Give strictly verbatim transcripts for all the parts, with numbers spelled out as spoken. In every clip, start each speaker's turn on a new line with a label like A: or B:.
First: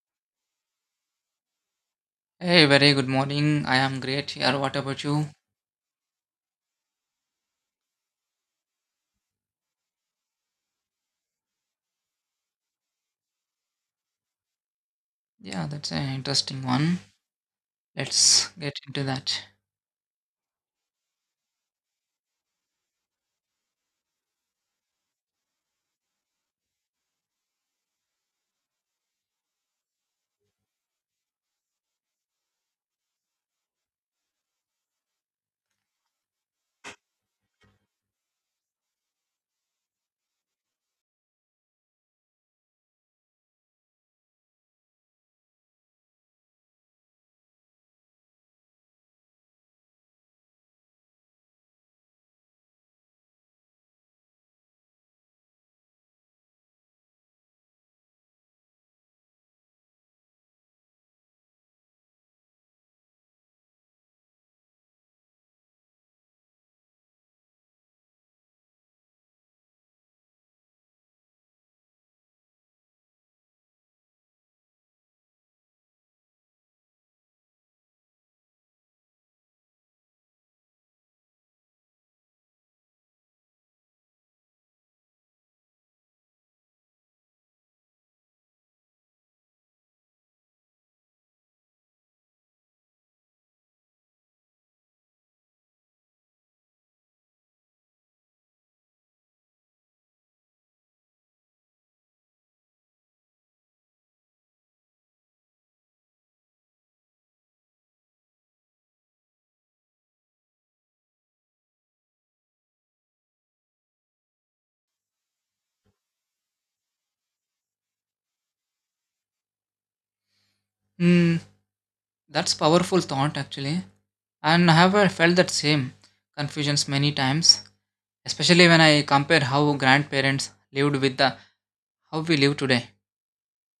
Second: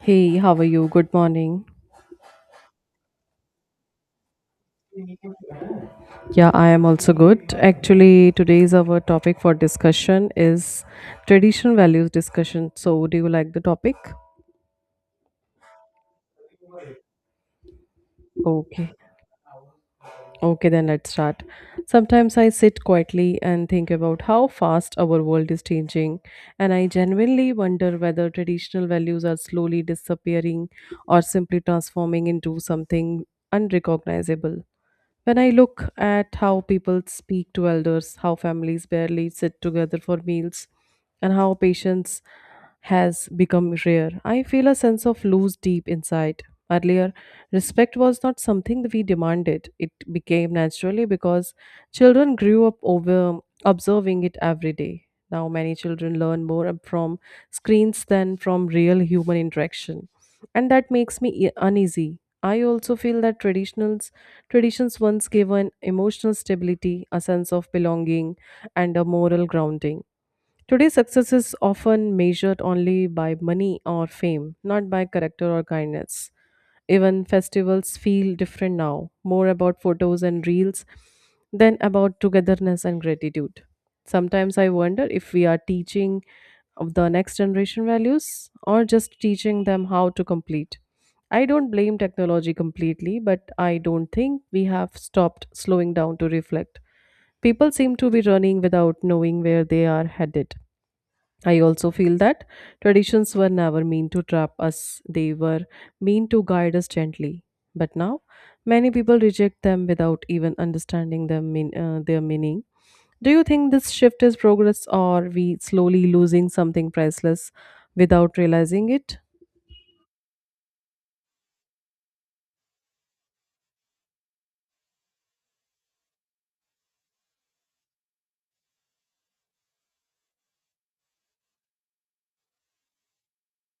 A: Hey, how are you? Good morning.
B: Hey, very good morning. I am great here. What about you?
A: Yeah, I am also good. Actually, today's our topic for discussion is traditional values discussion. So, do you like the topic?
B: Yeah, that's an interesting one. Let's get
A: Okay.
B: into that.
A: Okay, then let's start. Sometimes I sit quietly and think about how fast our world is changing, and I genuinely wonder whether traditional values are slowly disappearing or simply transforming into something unrecognizable. When I look at how people speak to elders, how families barely sit together for meals, and how patience has become rare, I feel a sense of loss deep inside. Earlier, respect was not something that we demanded. It became naturally because children grew up over observing it every day. Now, many children learn more from screens than from real human interaction, and that makes me e- uneasy. I also feel that traditionals traditions once gave an emotional stability, a sense of belonging, and a moral grounding. Today, success is often measured only by money or fame, not by character or kindness. Even festivals feel different now, more about photos and reels than about togetherness and gratitude. Sometimes I wonder if we are teaching of the next generation values or just teaching them how to complete. I don't blame technology completely, but I don't think we have stopped slowing down to reflect. People seem to be running without knowing where they are headed. I also feel that traditions were never meant to trap us, they were meant to guide us gently. But now, many people reject them without even understanding them mean, uh, their meaning. Do you think this shift is progress or we slowly losing something priceless without realizing it?
B: Hmm, that's powerful thought actually. And I have uh, felt that same confusions many times, especially when I compare how grandparents lived with the how we live today.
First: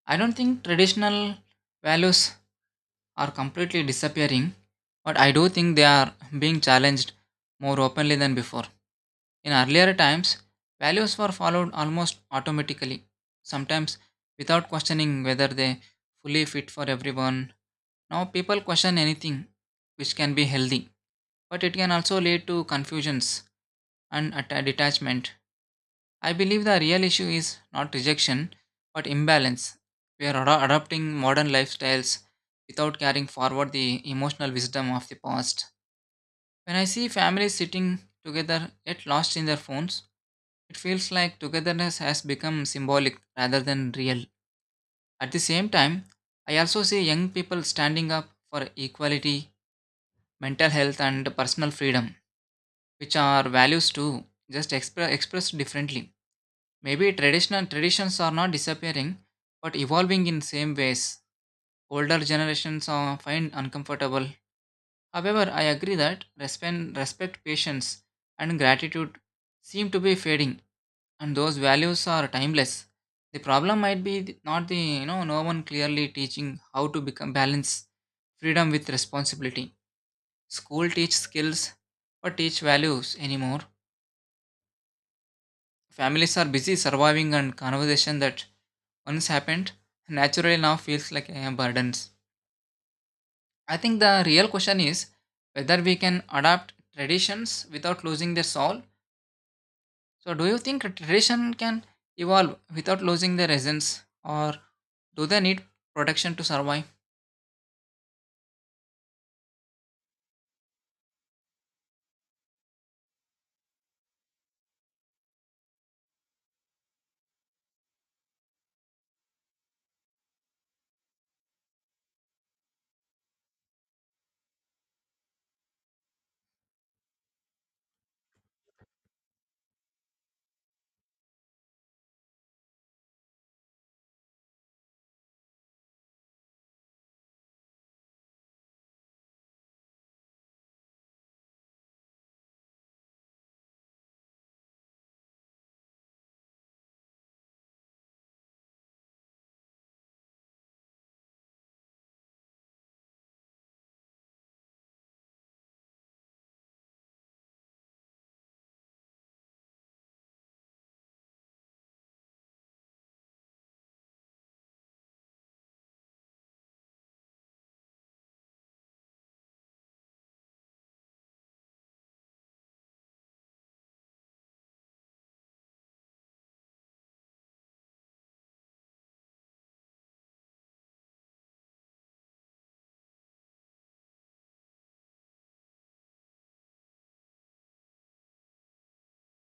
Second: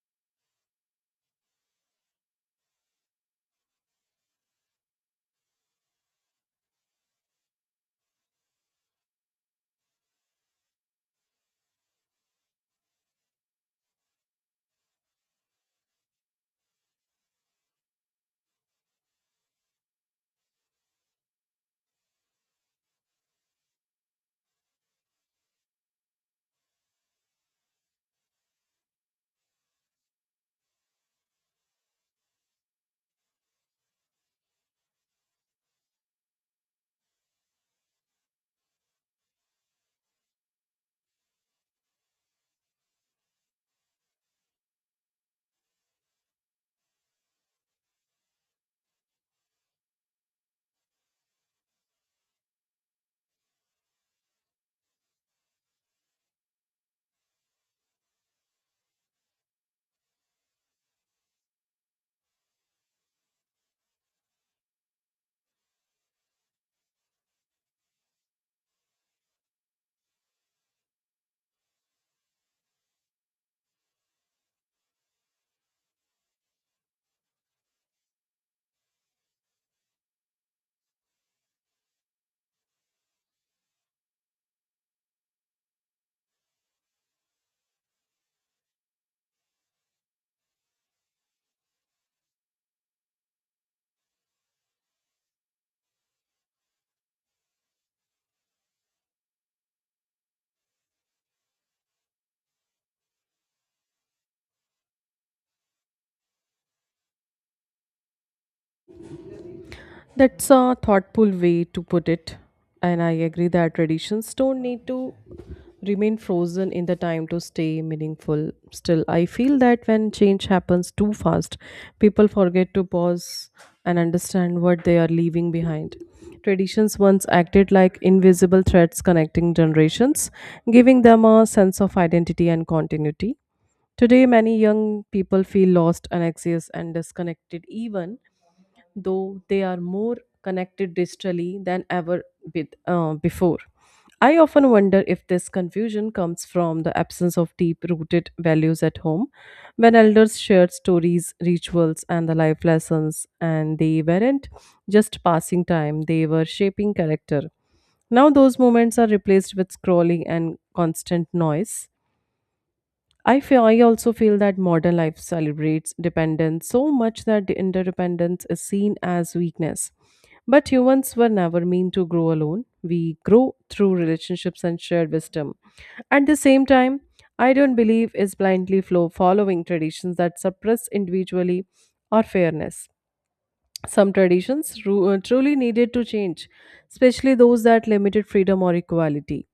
B: I don't think traditional values are completely disappearing, but I do think they are being challenged more openly than before. In earlier times, values were followed almost automatically, sometimes without questioning whether they fully fit for everyone. Now people question anything, which can be healthy, but it can also lead to confusions and atta- detachment. I believe the real issue is not rejection, but imbalance. We are ad- adopting modern lifestyles without carrying forward the emotional wisdom of the past. When I see families sitting together yet lost in their phones, it feels like togetherness has become symbolic rather than real. At the same time, I also see young people standing up for equality, mental health, and personal freedom, which are values too, just expre- expressed differently. Maybe traditional traditions are not disappearing, but evolving in same ways. Older generations are find uncomfortable. However, I agree that respect, respect, patience, and gratitude seem to be fading, and those values are timeless. The problem might be th- not the you know no one clearly teaching how to become balance freedom with responsibility. School teach skills, but teach values anymore. Families are busy surviving, and conversation that once happened naturally now feels like a burden. I think the real question is whether we can adapt traditions without losing their soul. So, do you think tradition can evolve without losing their essence, or do they need protection to survive?
A: That's a thoughtful way to put it. And I agree that traditions don't need to remain frozen in the time to stay meaningful. Still, I feel that when change happens too fast, people forget to pause and understand what they are leaving behind. Traditions once acted like invisible threads connecting generations, giving them a sense of identity and continuity. Today, many young people feel lost, anxious, and disconnected, even though they are more connected digitally than ever bit, uh, before. I often wonder if this confusion comes from the absence of deep rooted values at home, when elders shared stories, rituals, and the life lessons, and they weren't just passing time, they were shaping character. Now, those moments are replaced with scrolling and constant noise. I feel I also feel that modern life celebrates dependence so much that the interdependence is seen as weakness. But humans were never meant to grow alone. We grow through relationships and shared wisdom. At the same time, I don't believe is blindly flow following traditions that suppress individually or fairness. Some traditions ru- uh, truly needed to change, especially those that limited freedom or equality.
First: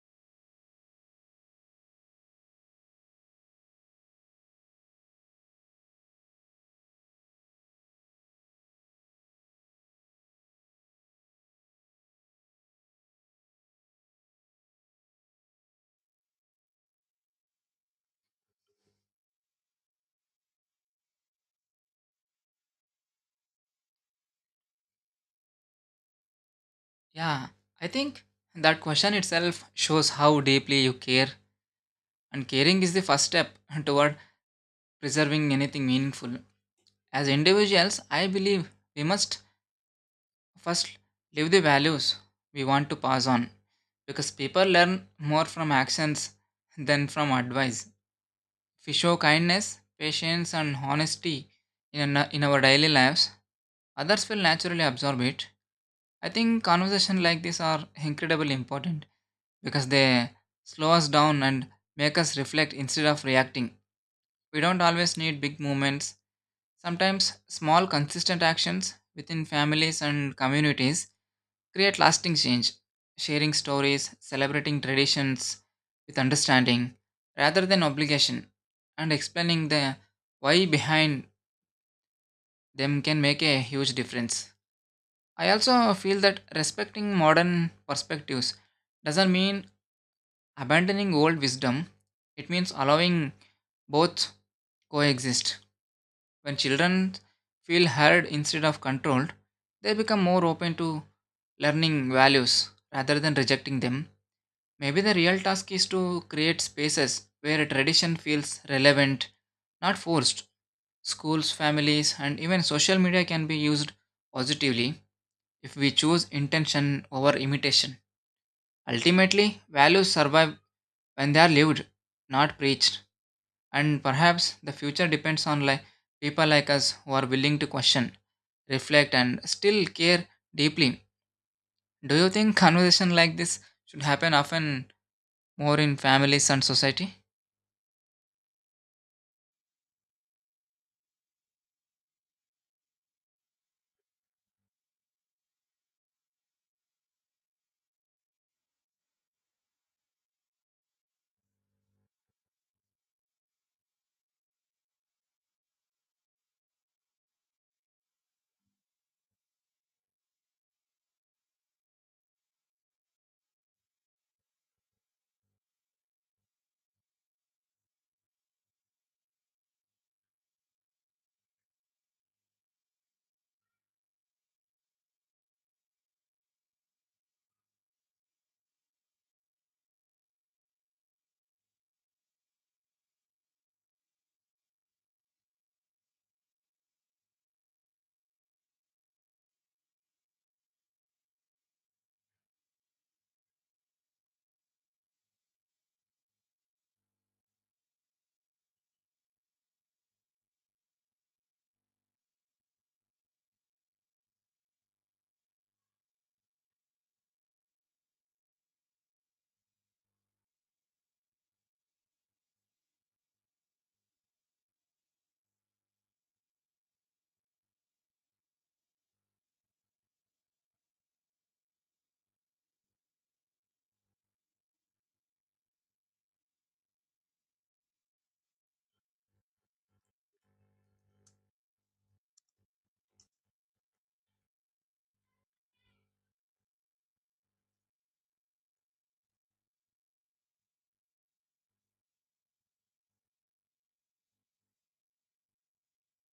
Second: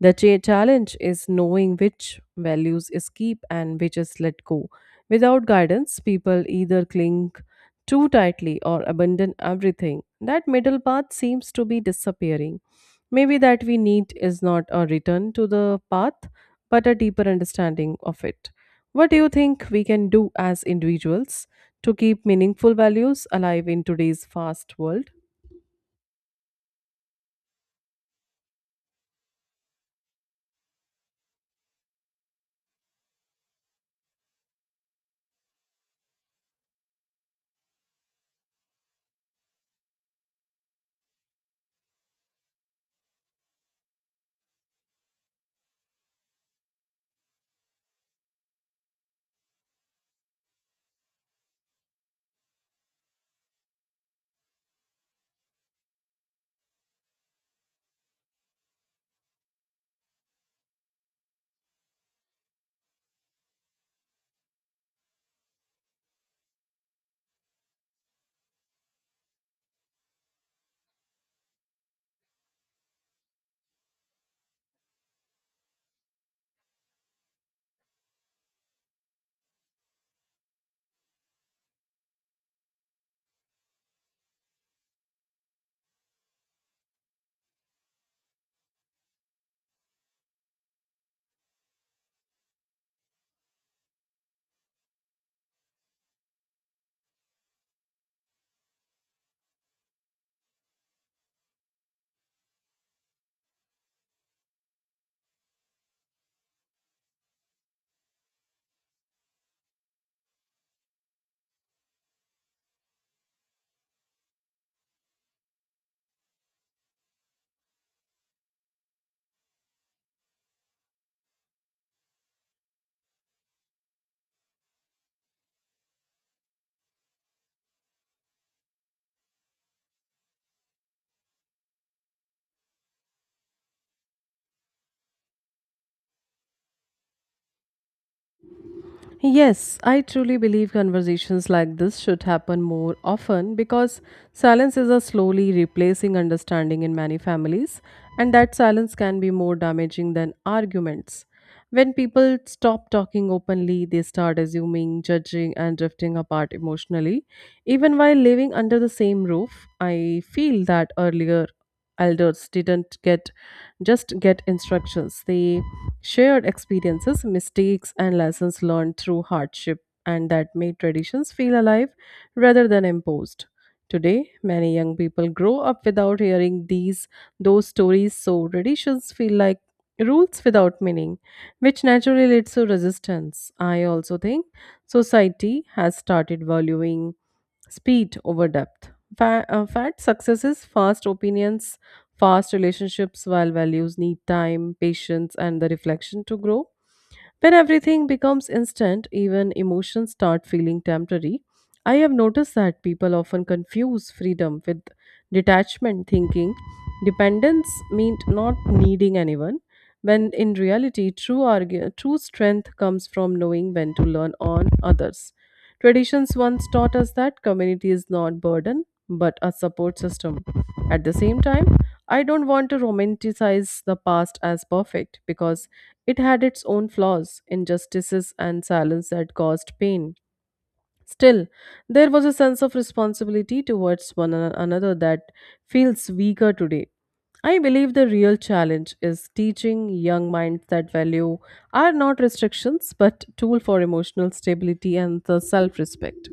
A: The cha- challenge is knowing which values is keep and which is let go. Without guidance, people either cling too tightly or abandon everything. That middle path seems to be disappearing. Maybe that we need is not a return to the path, but a deeper understanding of it. What do you think we can do as individuals to keep meaningful values alive in today's fast world?
B: Yeah, I think that question itself shows how deeply you care, and caring is the first step toward preserving anything meaningful. As individuals, I believe we must first, live the values we want to pass on because people learn more from actions than from advice. If we show kindness, patience, and honesty in, a- in our daily lives, others will naturally absorb it. I think conversations like this are incredibly important because they slow us down and make us reflect instead of reacting. We don't always need big movements. Sometimes small, consistent actions within families and communities create lasting change, sharing stories, celebrating traditions with understanding rather than obligation, and explaining the why behind them can make a huge difference. I also feel that respecting modern perspectives doesn't mean abandoning old wisdom, it means allowing both coexist. When children feel heard instead of controlled, they become more open to learning values rather than rejecting them. Maybe the real task is to create spaces where tradition feels relevant, not forced. Schools, families, and even social media can be used positively if we choose intention over imitation. Ultimately, values survive when they are lived, not preached. And perhaps the future depends on like people like us who are willing to question, reflect, and still care deeply. Do you think conversation like this should happen often more in families and society?
A: Yes, I truly believe conversations like this should happen more often because silences are slowly replacing understanding in many families, and that silence can be more damaging than arguments. When people stop talking openly, they start assuming, judging, and drifting apart emotionally. Even while living under the same roof, I feel that earlier elders didn't get just get instructions. They shared experiences, mistakes, and lessons learned through hardship, and that made traditions feel alive rather than imposed. Today, many young people grow up without hearing these those stories, so traditions feel like rules without meaning, which naturally leads to resistance. I also think society has started valuing speed over depth. Fa- uh, fat successes, fast opinions, fast relationships, while values need time, patience, and the reflection to grow. When everything becomes instant, even emotions start feeling temporary. I have noticed that people often confuse freedom with detachment, thinking dependence means not needing anyone. When in reality, true, argu- true strength comes from knowing when to learn on others. Traditions once taught us that community is not a burden but a support system. At the same time, I don't want to romanticize the past as perfect because it had its own flaws, injustices, and silence that caused pain. Still, there was a sense of responsibility towards one an- another that feels weaker today. I believe the real challenge is teaching young minds that value are not restrictions but tool for emotional stability and the self-respect.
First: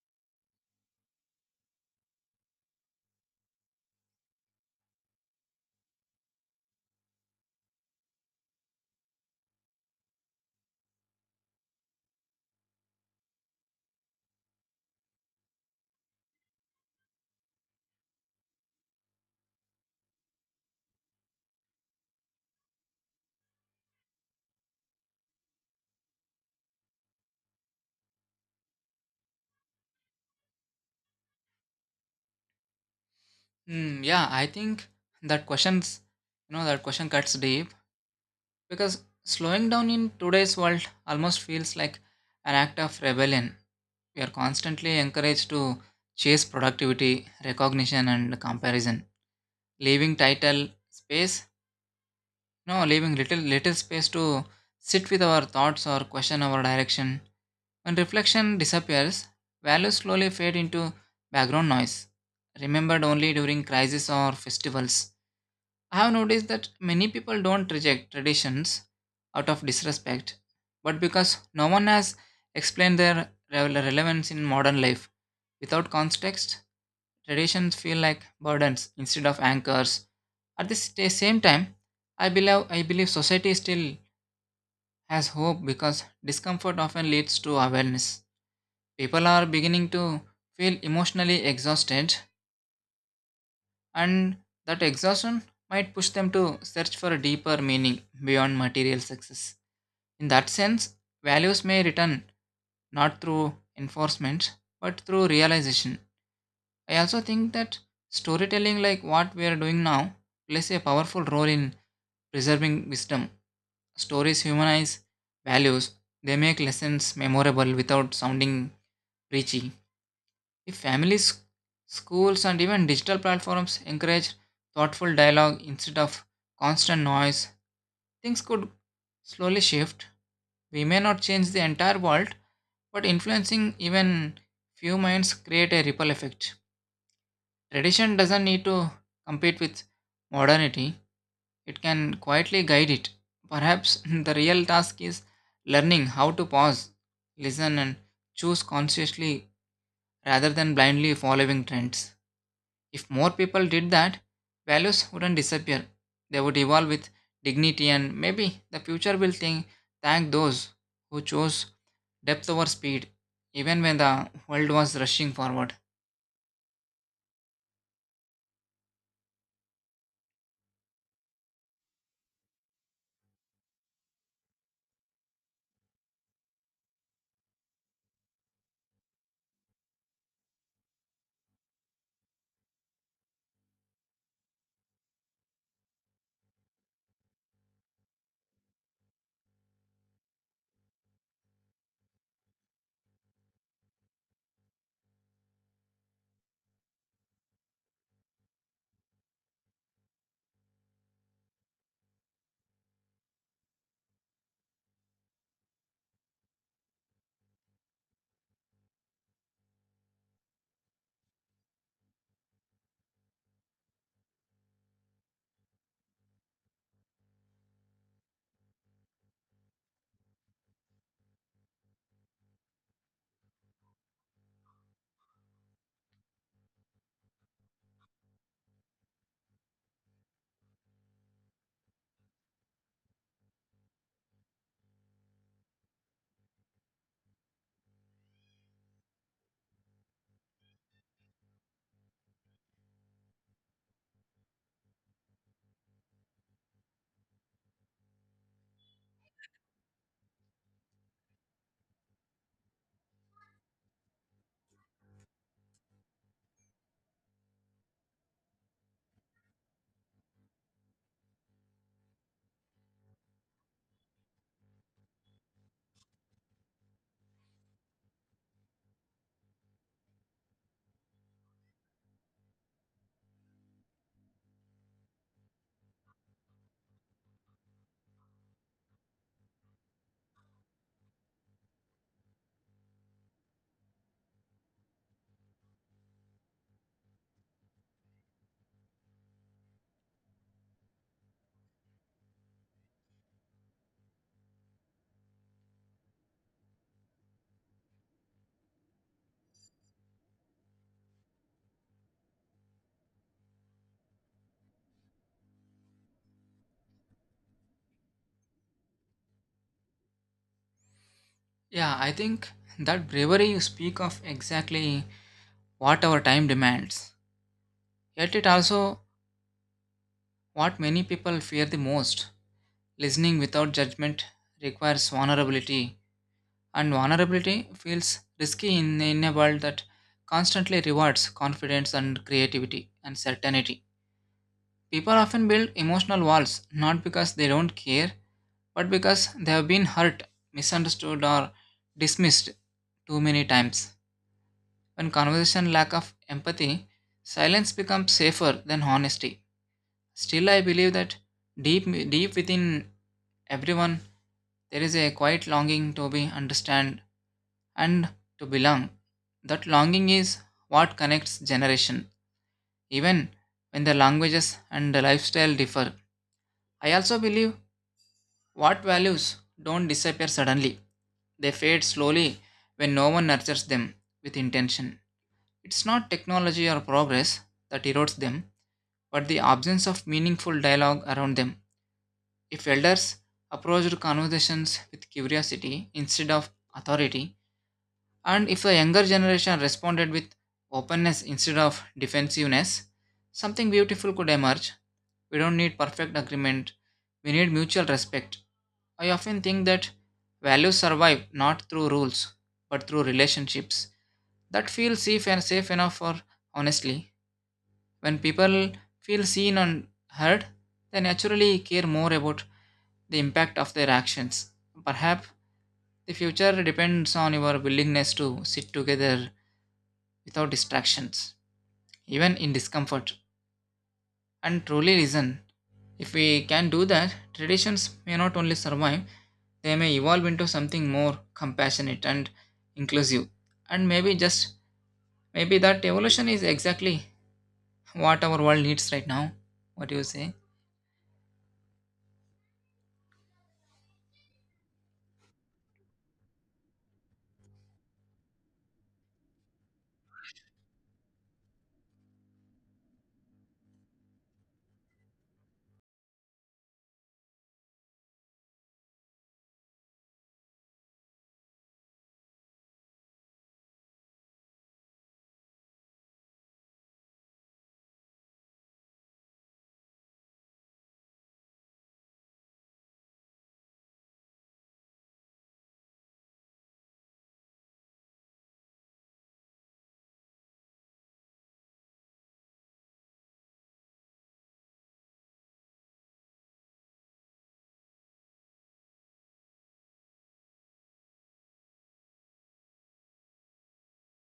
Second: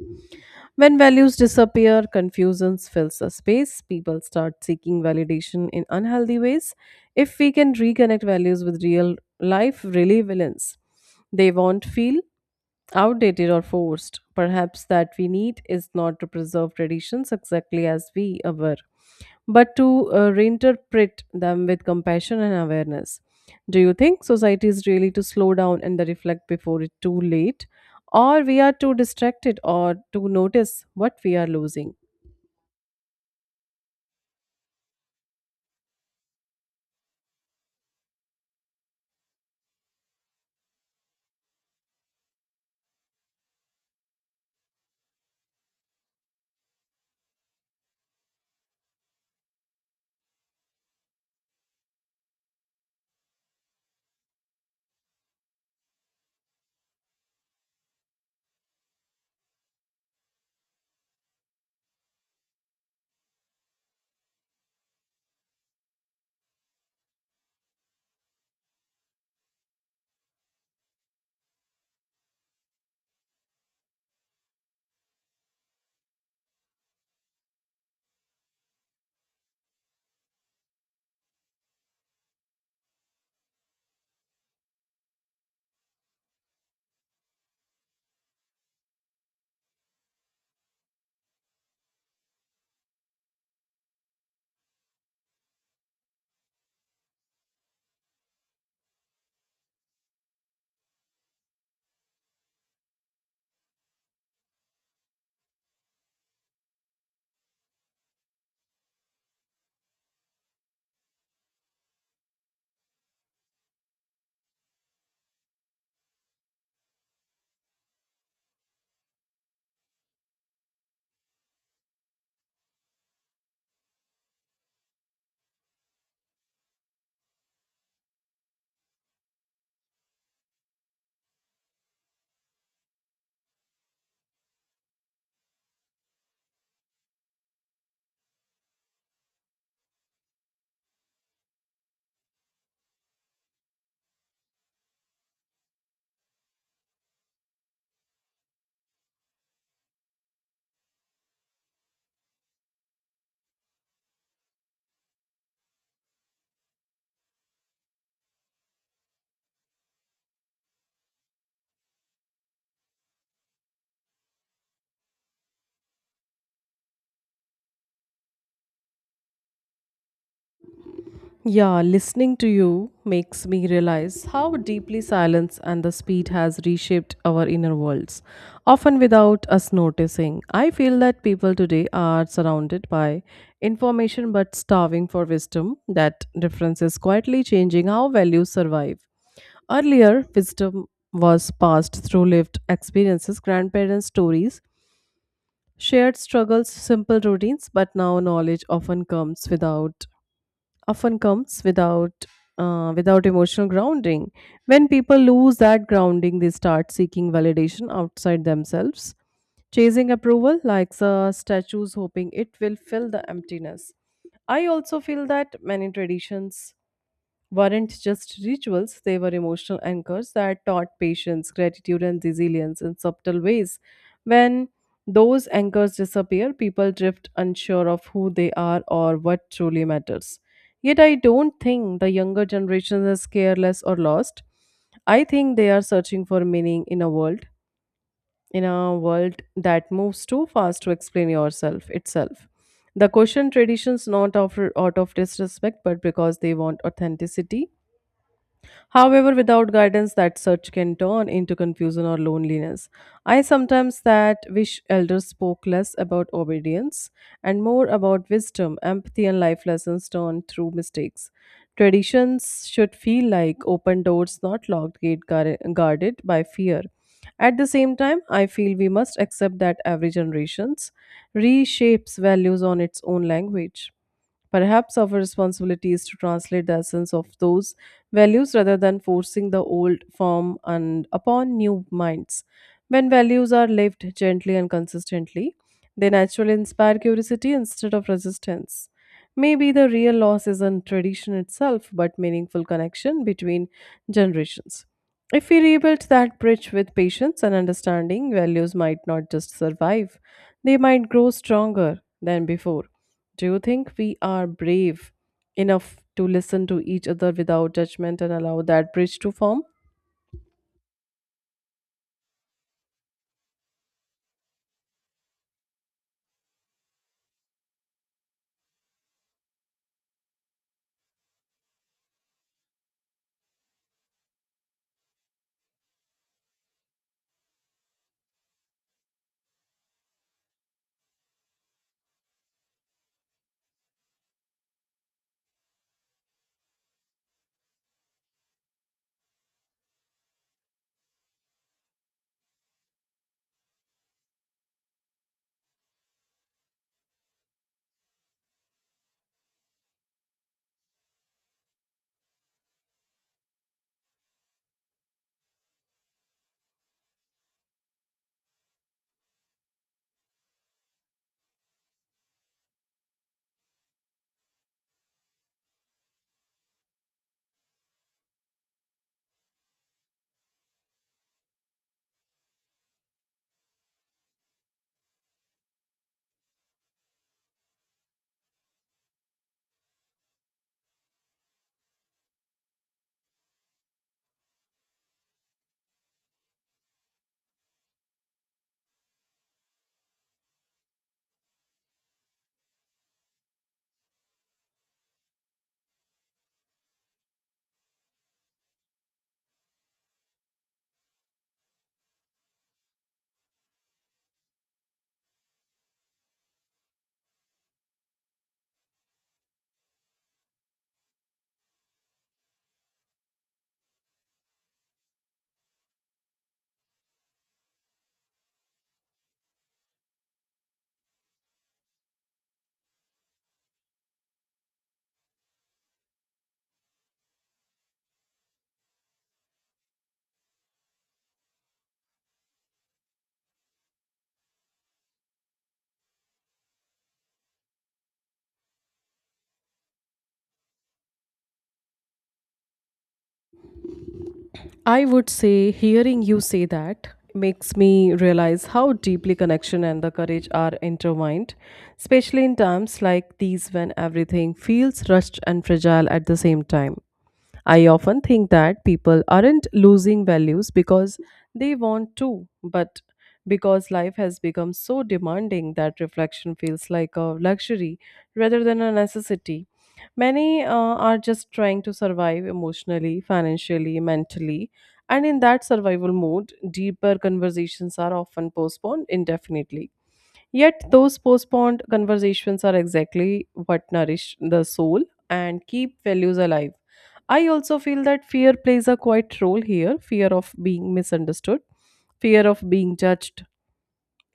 A: When values disappear, confusion fills the space. People start seeking validation in unhealthy ways. If we can reconnect values with real life relevance, they won't feel outdated or forced. Perhaps that we need is not to preserve traditions exactly as we were, but to uh, reinterpret them with compassion and awareness. Do you think society is really to slow down and reflect before it's too late, or we are too distracted or to notice what we are losing?
B: Hmm, yeah, I think that questions, you know, that question cuts deep because slowing down in today's world almost feels like an act of rebellion. We are constantly encouraged to chase productivity, recognition, and comparison, leaving title space No, leaving little little space to sit with our thoughts or question our direction. When reflection disappears, values slowly fade into background noise, remembered only during crises or festivals. I have noticed that many people don't reject traditions out of disrespect, but because no one has explained their rele- relevance in modern life. Without context, traditions feel like burdens instead of anchors. At the sta- same time, I believe, I believe society still has hope because discomfort often leads to awareness. People are beginning to feel emotionally exhausted and that exhaustion might push them to search for a deeper meaning beyond material success. In that sense, values may return not through enforcement but through realization. I also think that storytelling, like what we are doing now, plays a powerful role in preserving wisdom. Stories humanize values, they make lessons memorable without sounding preachy. If families, schools, and even digital platforms encourage thoughtful dialogue instead of constant noise, things could slowly shift. We may not change the entire world, but influencing even few minds create a ripple effect. Tradition doesn't need to compete with modernity, it can quietly guide it. Perhaps the real task is learning how to pause, listen, and choose consciously rather than blindly following trends. If more people did that, values wouldn't disappear. They would evolve with dignity, and maybe the future will think, thank those who chose depth over speed, even when the world was rushing forward.
A: Yeah, listening to you makes me realize how deeply silence and the speed has reshaped our inner worlds, often without us noticing. I feel that people today are surrounded by information but starving for wisdom. That difference is quietly changing how values survive. Earlier, wisdom was passed through lived experiences, grandparents' stories, shared struggles, simple routines, but now knowledge often comes without often comes without uh, without emotional grounding. When people lose that grounding, they start seeking validation outside themselves, chasing approval like the statues, hoping it will fill the emptiness. I also feel that many traditions weren't just rituals, they were emotional anchors that taught patience, gratitude, and resilience in subtle ways. When those anchors disappear, people drift unsure of who they are or what truly matters. Yet, I don't think the younger generation is careless or lost. I think they are searching for meaning in a world, in a world that moves too fast to explain yourself itself. The question traditions not of, out of disrespect, but because they want authenticity. However, without guidance, that search can turn into confusion or loneliness. I sometimes that wish elders spoke less about obedience and more about wisdom, empathy, and life lessons learned through mistakes. Traditions should feel like open doors, not locked gate guard- guarded by fear. At the same time, I feel we must accept that every generations reshapes values on its own language. Perhaps our responsibility is to translate the essence of those values rather than forcing the old form and upon new minds. When values are lived gently and consistently, they naturally inspire curiosity instead of resistance. Maybe the real loss isn't tradition itself, but meaningful connection between generations. If we rebuild that bridge with patience and understanding, values might not just survive, they might grow stronger than before. Do you think we are brave enough to listen to each other without judgment and allow that bridge to form?
B: Yeah, I think that bravery you speak of exactly what our time demands. Yet it also what many people fear the most. Listening without judgment requires vulnerability. And vulnerability feels risky in, in a world that constantly rewards confidence and creativity and certainty. People often build emotional walls not because they don't care, but because they have been hurt, misunderstood, or dismissed too many times. When conversation lack of empathy, silence becomes safer than honesty. Still, I believe that deep, deep within everyone, there is a quiet longing to be understood and to belong. That longing is what connects generation, even when the languages and the lifestyle differ. I also believe what values don't disappear suddenly. They fade slowly when no one nurtures them with intention. It's not technology or progress that erodes them, but the absence of meaningful dialogue around them. If elders approached conversations with curiosity instead of authority, and if the younger generation responded with openness instead of defensiveness, something beautiful could emerge. We don't need perfect agreement, we need mutual respect. I often think that values survive not through rules, but through relationships that feel safe and safe enough for honestly. When people feel seen and heard, they naturally care more about the impact of their actions. Perhaps the future depends on your willingness to sit together without distractions, even in discomfort, and truly listen. If we can do that, traditions may not only survive, they may evolve into something more compassionate and inclusive. And maybe just maybe that evolution is exactly what our world needs right now. What do you say?
A: I would say hearing you say that makes me realize how deeply connection and the courage are intertwined, especially in times like these when everything feels rushed and fragile at the same time. I often think that people aren't losing values because they want to, but because life has become so demanding that reflection feels like a luxury rather than a necessity. Many uh, are just trying to survive emotionally, financially, mentally, and in that survival mode, deeper conversations are often postponed indefinitely. Yet, those postponed conversations are exactly what nourish the soul and keep values alive. I also feel that fear plays a quiet role here: fear of being misunderstood, fear of being judged,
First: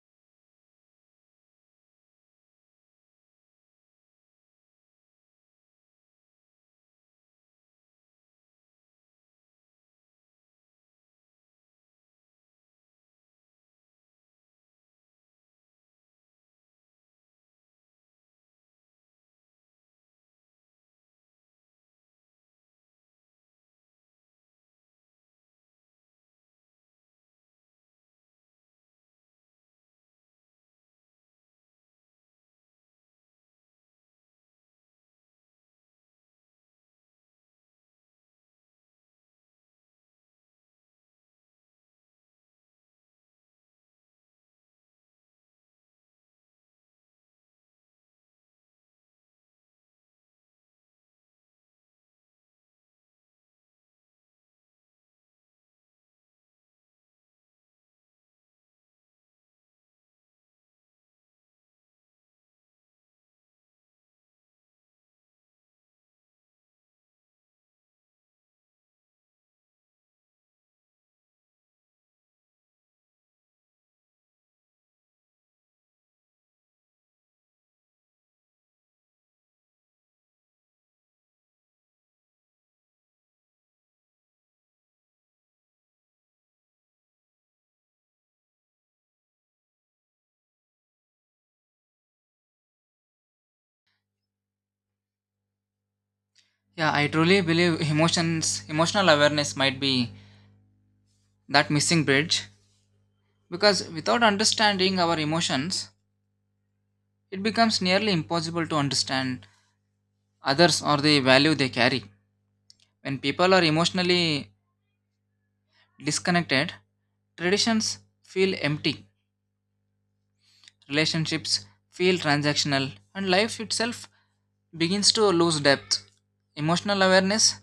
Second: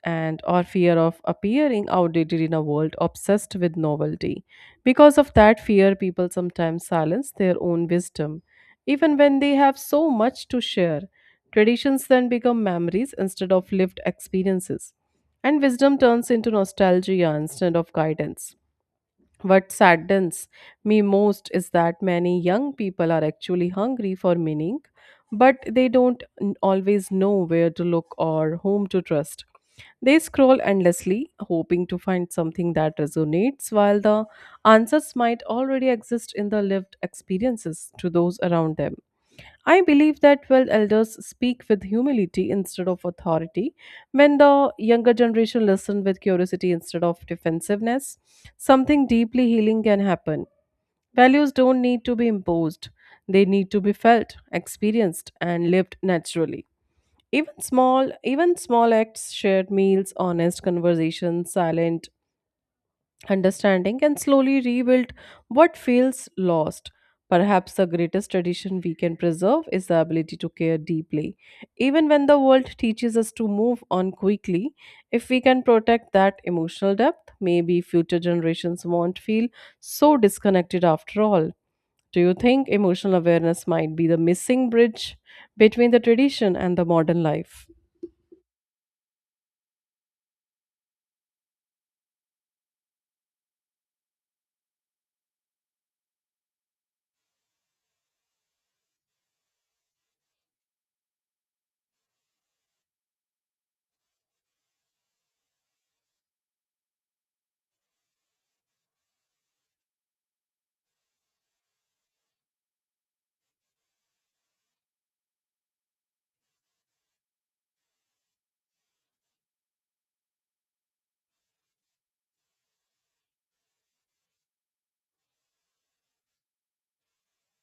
A: and or fear of appearing outdated in a world obsessed with novelty. Because of that fear, people sometimes silence their own wisdom, even when they have so much to share. Traditions then become memories instead of lived experiences, and wisdom turns into nostalgia instead of guidance. What saddens me most is that many young people are actually hungry for meaning, but they don't n- always know where to look or whom to trust. They scroll endlessly, hoping to find something that resonates, while the answers might already exist in the lived experiences to those around them. I believe that well, elders speak with humility instead of authority, when the younger generation listen with curiosity instead of defensiveness, something deeply healing can happen. Values don't need to be imposed, they need to be felt, experienced, and lived naturally. Even small, even small acts, shared meals, honest conversations, silent understanding and slowly rebuild what feels lost. Perhaps the greatest tradition we can preserve is the ability to care deeply. Even when the world teaches us to move on quickly, if we can protect that emotional depth, maybe future generations won't feel so disconnected after all. Do you think emotional awareness might be the missing bridge between the tradition and the modern life?
B: Yeah, I truly believe emotions, emotional awareness might be that missing bridge because without understanding our emotions, it becomes nearly impossible to understand others or the value they carry. When people are emotionally disconnected, traditions feel empty, relationships feel transactional, and life itself begins to lose depth. Emotional awareness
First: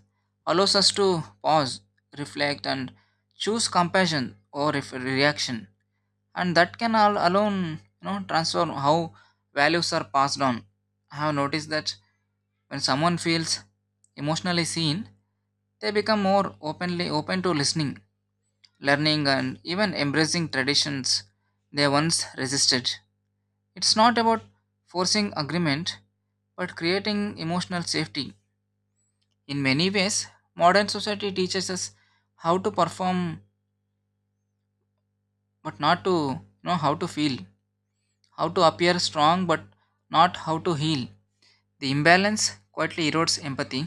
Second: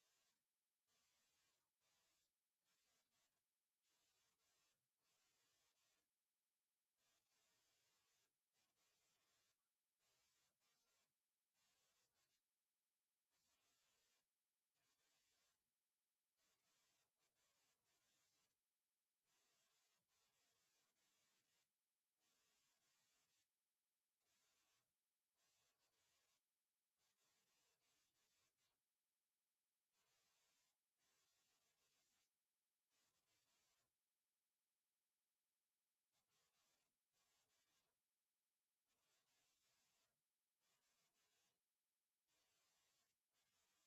B: allows us to pause, reflect, and choose compassion or if reaction and that can all alone you know transform how values are passed on. I have noticed that when someone feels emotionally seen they become more openly open to listening, learning, and even embracing traditions they once resisted. It's not about forcing agreement but creating emotional safety. In many ways modern society teaches us how to perform but not to you know how to feel, how to appear strong but not how to heal. The imbalance quietly erodes empathy,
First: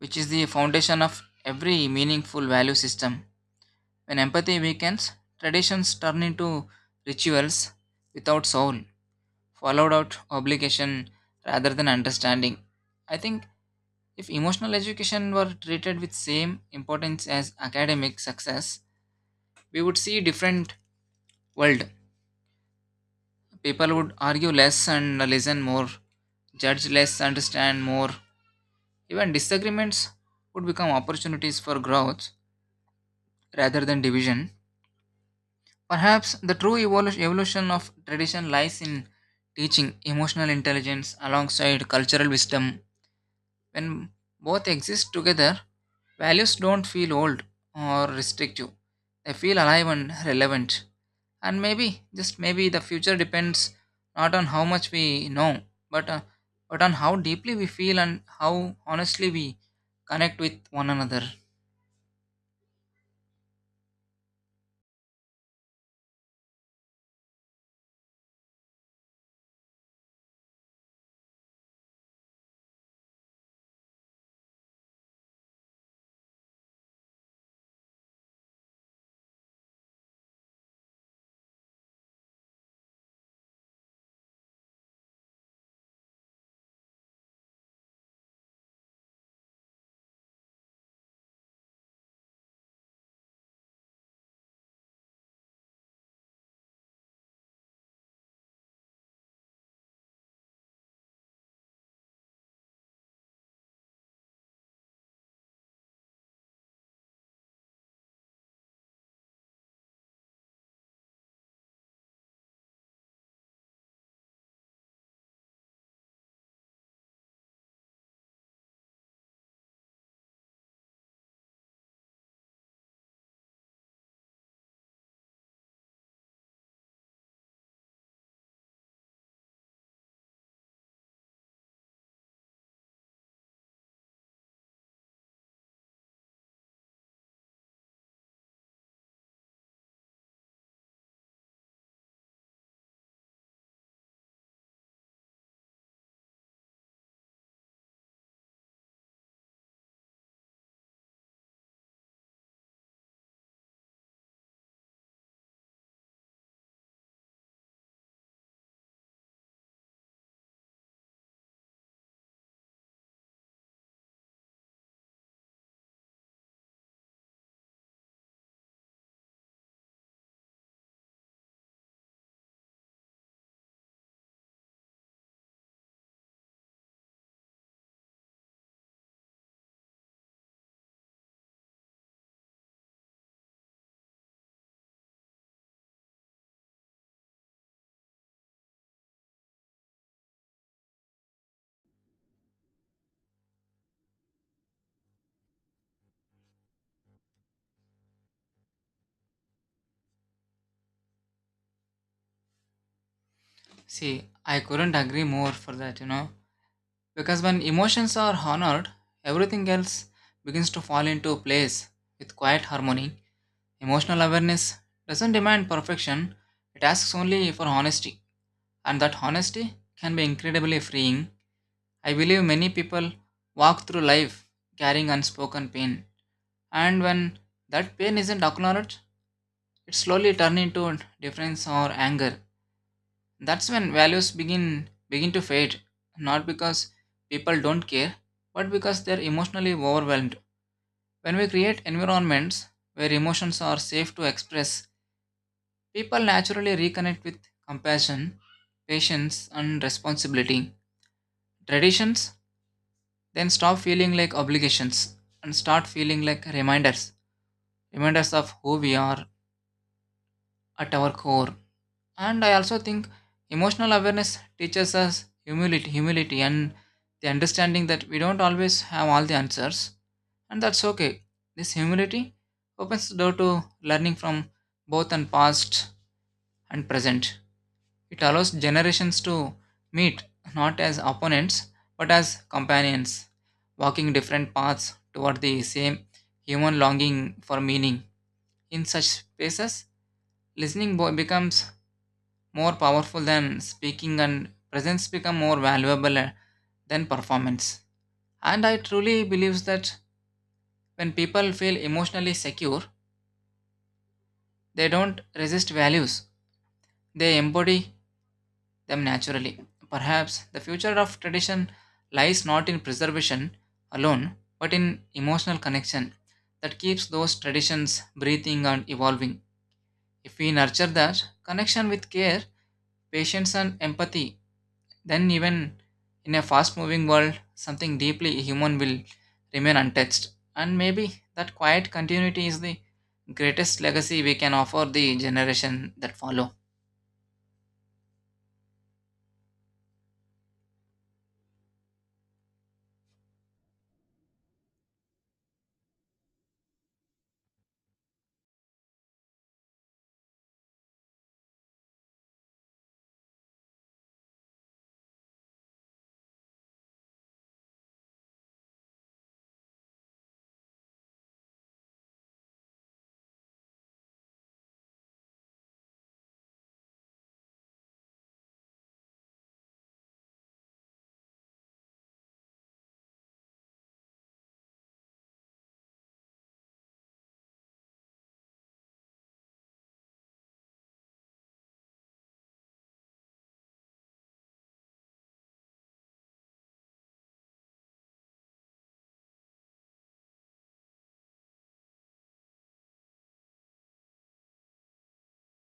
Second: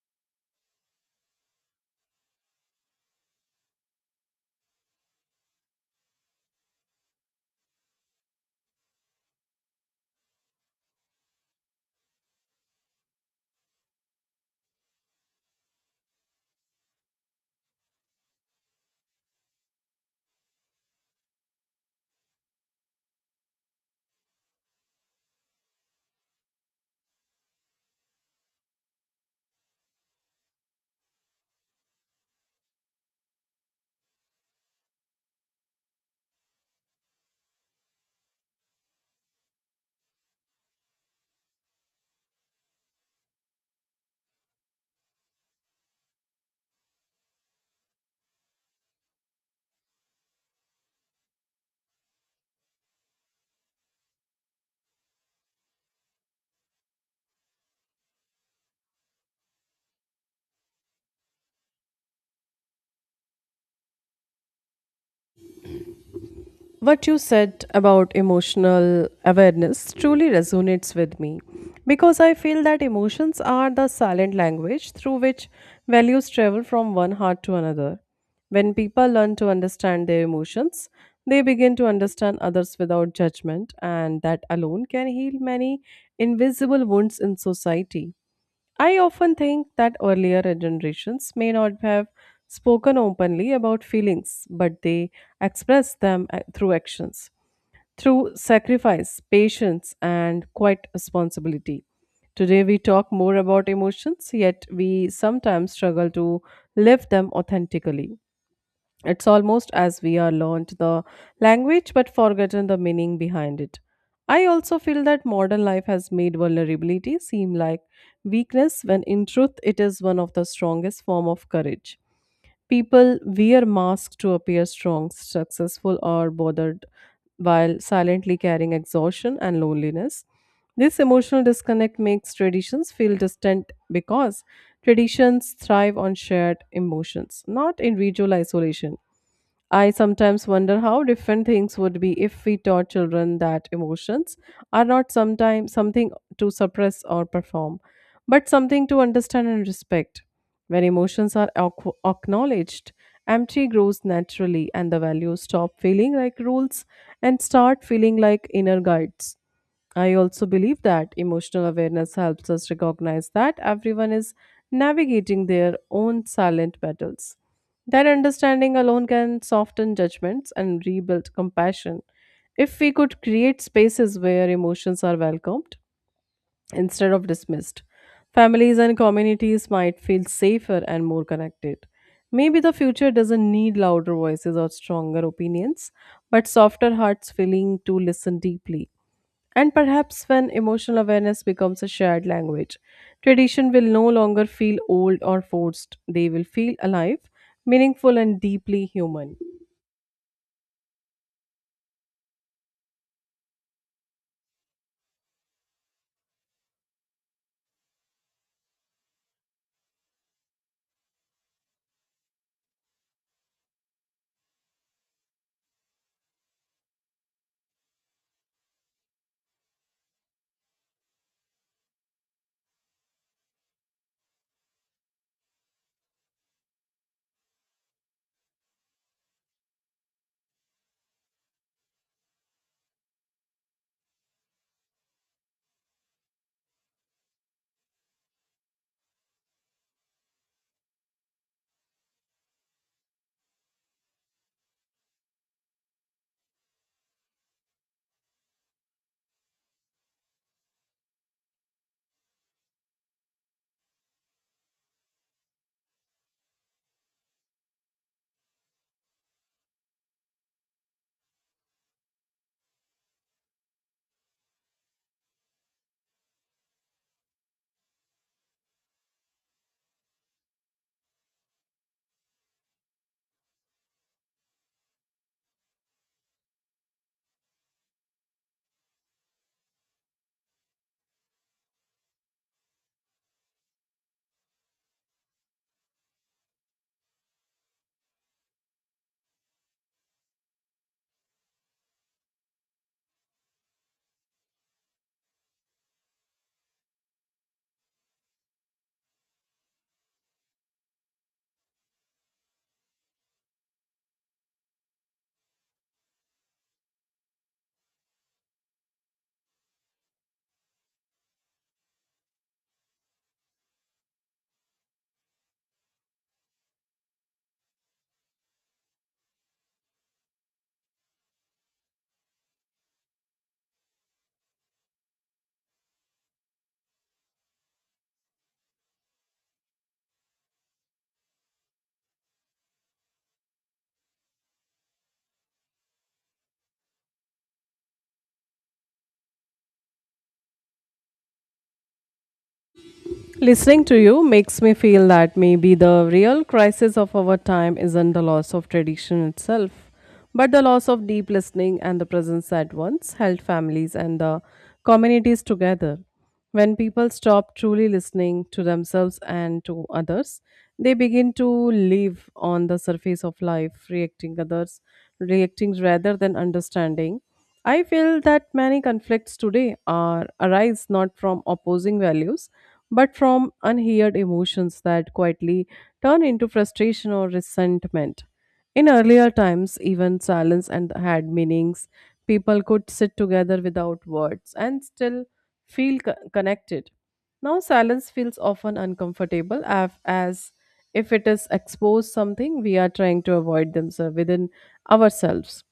B: which is the foundation of every meaningful value system. When empathy weakens, traditions turn into rituals without soul, followed out obligation rather than understanding. I think if emotional education were treated with same importance as academic success, we would see different world. People would argue less and listen more, judge less, understand more. Even disagreements would become opportunities for growth rather than division. Perhaps the true evolu- evolution of tradition lies in teaching emotional intelligence alongside cultural wisdom. When both exist together, values don't feel old or restrictive. They feel alive and relevant. And maybe, just maybe, the future depends not on how much we know, but, uh, but on how deeply we feel and how honestly we connect with one another.
A: What you said about emotional awareness truly resonates with me because I feel that emotions are the silent language through which values travel from one heart to another. When people learn to understand their emotions, they begin to understand others without judgment, and that alone can heal many invisible wounds in society. I often think that earlier generations may not have spoken openly about feelings, but they expressed them uh, through actions, through sacrifice, patience, and quiet responsibility. Today, we talk more about emotions, yet we sometimes struggle to live them authentically. It's almost as we are learned the language but forgotten the meaning behind it. I also feel that modern life has made vulnerability seem like weakness when in truth it is one of the strongest form of courage. People wear masks to appear strong, successful or bothered while silently carrying exhaustion and loneliness. This emotional disconnect makes traditions feel distant because traditions thrive on shared emotions, not individual isolation. I sometimes wonder how different things would be if we taught children that emotions are not sometimes something to suppress or perform, but something to understand and respect. When emotions are ac- acknowledged, empathy grows naturally and the values stop feeling like rules and start feeling like inner guides. I also believe that emotional awareness helps us recognize that everyone is navigating their own silent battles. That understanding alone can soften judgments and rebuild compassion. If we could create spaces where emotions are welcomed instead of dismissed, families and communities might feel safer and more connected. Maybe the future doesn't need louder voices or stronger opinions, but softer hearts willing to listen deeply. And perhaps when emotional awareness becomes a shared language, tradition will no longer feel old or forced. They will feel alive, meaningful, and deeply human.
B: See, I couldn't agree more for that, you know. Because when emotions are honored, everything else begins to fall into place with quiet harmony. Emotional awareness doesn't demand perfection, it asks only for honesty, and that honesty can be incredibly freeing. I believe many people walk through life carrying unspoken pain, and when that pain isn't acknowledged, it slowly turns into indifference or anger. That's when values begin begin to fade, not because people don't care, but because they're emotionally overwhelmed. When we create environments where emotions are safe to express, people naturally reconnect with compassion, patience, and responsibility. Traditions then stop feeling like obligations and start feeling like reminders, reminders of who we are at our core. And I also think emotional awareness teaches us humility, humility and the understanding that we don't always have all the answers. And that's okay. This humility opens the door to learning from both and past and present. It allows generations to meet not as opponents but as companions, walking different paths toward the same human longing for meaning. In such spaces, listening bo- becomes more powerful than speaking and presence become more valuable uh, than performance. And I truly believe that when people feel emotionally secure they don't resist values, they embody them naturally. Perhaps the future of tradition lies not in preservation alone but in emotional connection that keeps those traditions breathing and evolving. If we nurture that connection with care, patience, and empathy, then, even in a fast moving world, something deeply human will remain untouched. And maybe that quiet continuity is the greatest legacy we can offer the generation that follow.
A: Listening to you makes me feel that maybe the real crisis of our time isn't the loss of tradition itself, but the loss of deep listening and the presence that once held families and the communities together. When people stop truly listening to themselves and to others, they begin to live on the surface of life, reacting others, reacting rather than understanding. I feel that many conflicts today are arise not from opposing values, but from unheard emotions that quietly turn into frustration or resentment. In earlier times, even silence and had meanings. People could sit together without words and still feel co- connected. Now, silence feels often uncomfortable af- as if it is exposed something we are trying to avoid themselves within ourselves.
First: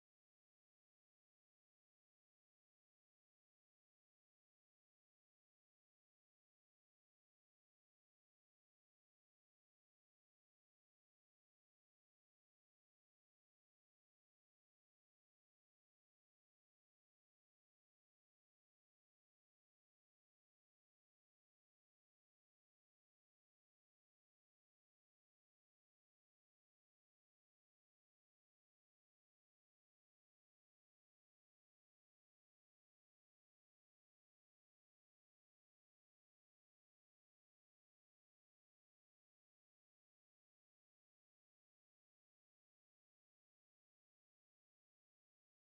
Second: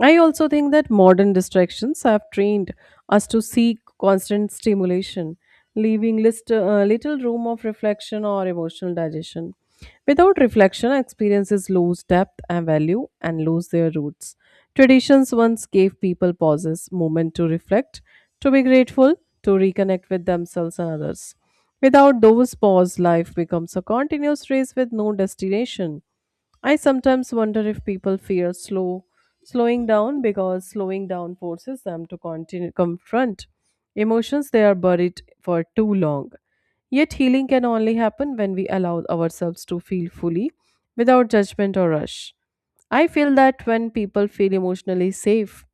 A: I also think that modern distractions have trained us to seek constant stimulation, leaving list, uh, little room of reflection or emotional digestion. Without reflection, experiences lose depth and value and lose their roots. Traditions once gave people pauses, moment to reflect, to be grateful, to reconnect with themselves and others. Without those pause, life becomes a continuous race with no destination. I sometimes wonder if people fear slow slowing down because slowing down forces them to continue confront emotions they are buried for too long. Yet healing can only happen when we allow ourselves to feel fully without judgment or rush. I feel that when people feel emotionally safe,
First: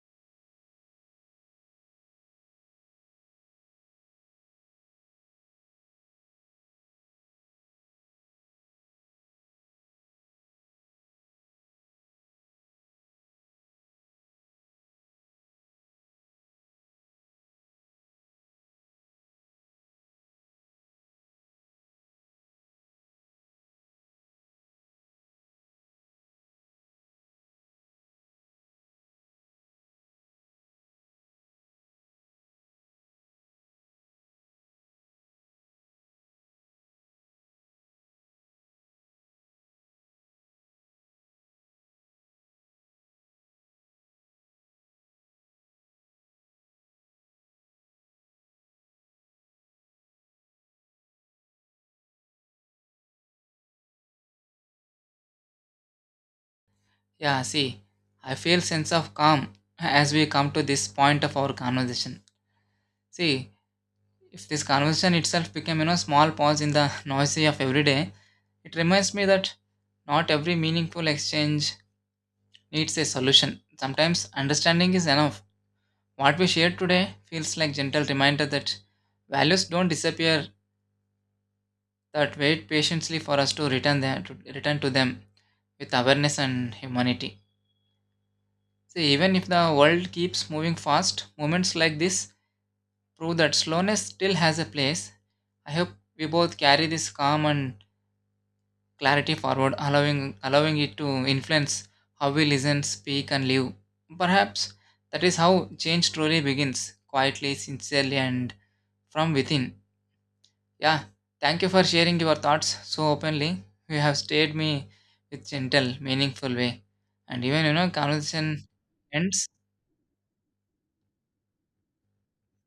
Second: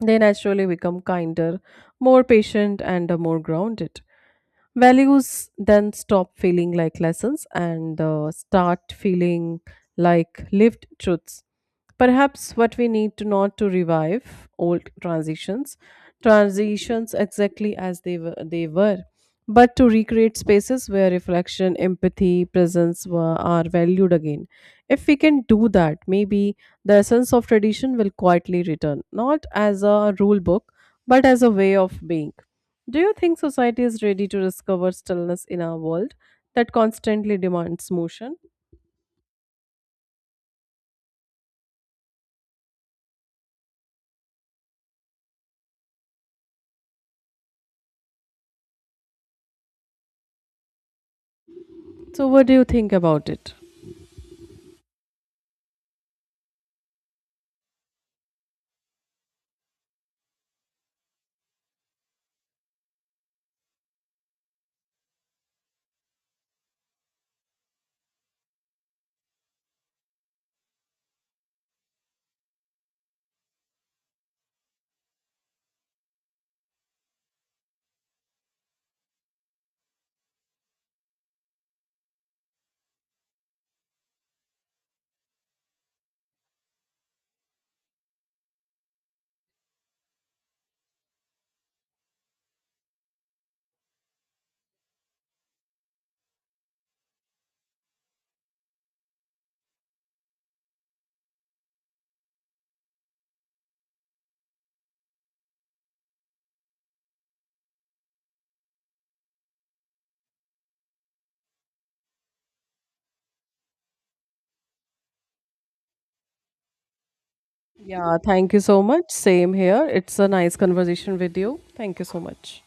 A: they naturally become kinder, more patient, and uh, more grounded. Values then stop feeling like lessons and uh, start feeling like lived truths. Perhaps what we need to not to revive old transitions, transitions exactly as they were, they were, but to recreate spaces where reflection, empathy, presence were, are valued again. If we can do that, maybe the essence of tradition will quietly return, not as a rule book, but as a way of being. Do you think society is ready to discover stillness in a world that constantly demands motion? So, what do you think about it?
B: Yeah, see, I feel sense of calm as we come to this point of our conversation. See, if this conversation itself became you know small pause in the noisy of every day, it reminds me that not every meaningful exchange needs a solution. Sometimes understanding is enough. What we shared today feels like gentle reminder that values don't disappear, that wait patiently for us to return them, to return to them with awareness and humanity. See, even if the world keeps moving fast, moments like this prove that slowness still has a place. I hope we both carry this calm and clarity forward, allowing allowing it to influence how we listen, speak, and live. Perhaps that is how change truly begins, quietly, sincerely, and from within. Yeah, thank you for sharing your thoughts so openly. You have stayed me with gentle, meaningful way. And even you know,
A: Yeah, thank you
B: conversation
A: so much.
B: ends.
A: Same here. It's a nice conversation with you. Thank you so much.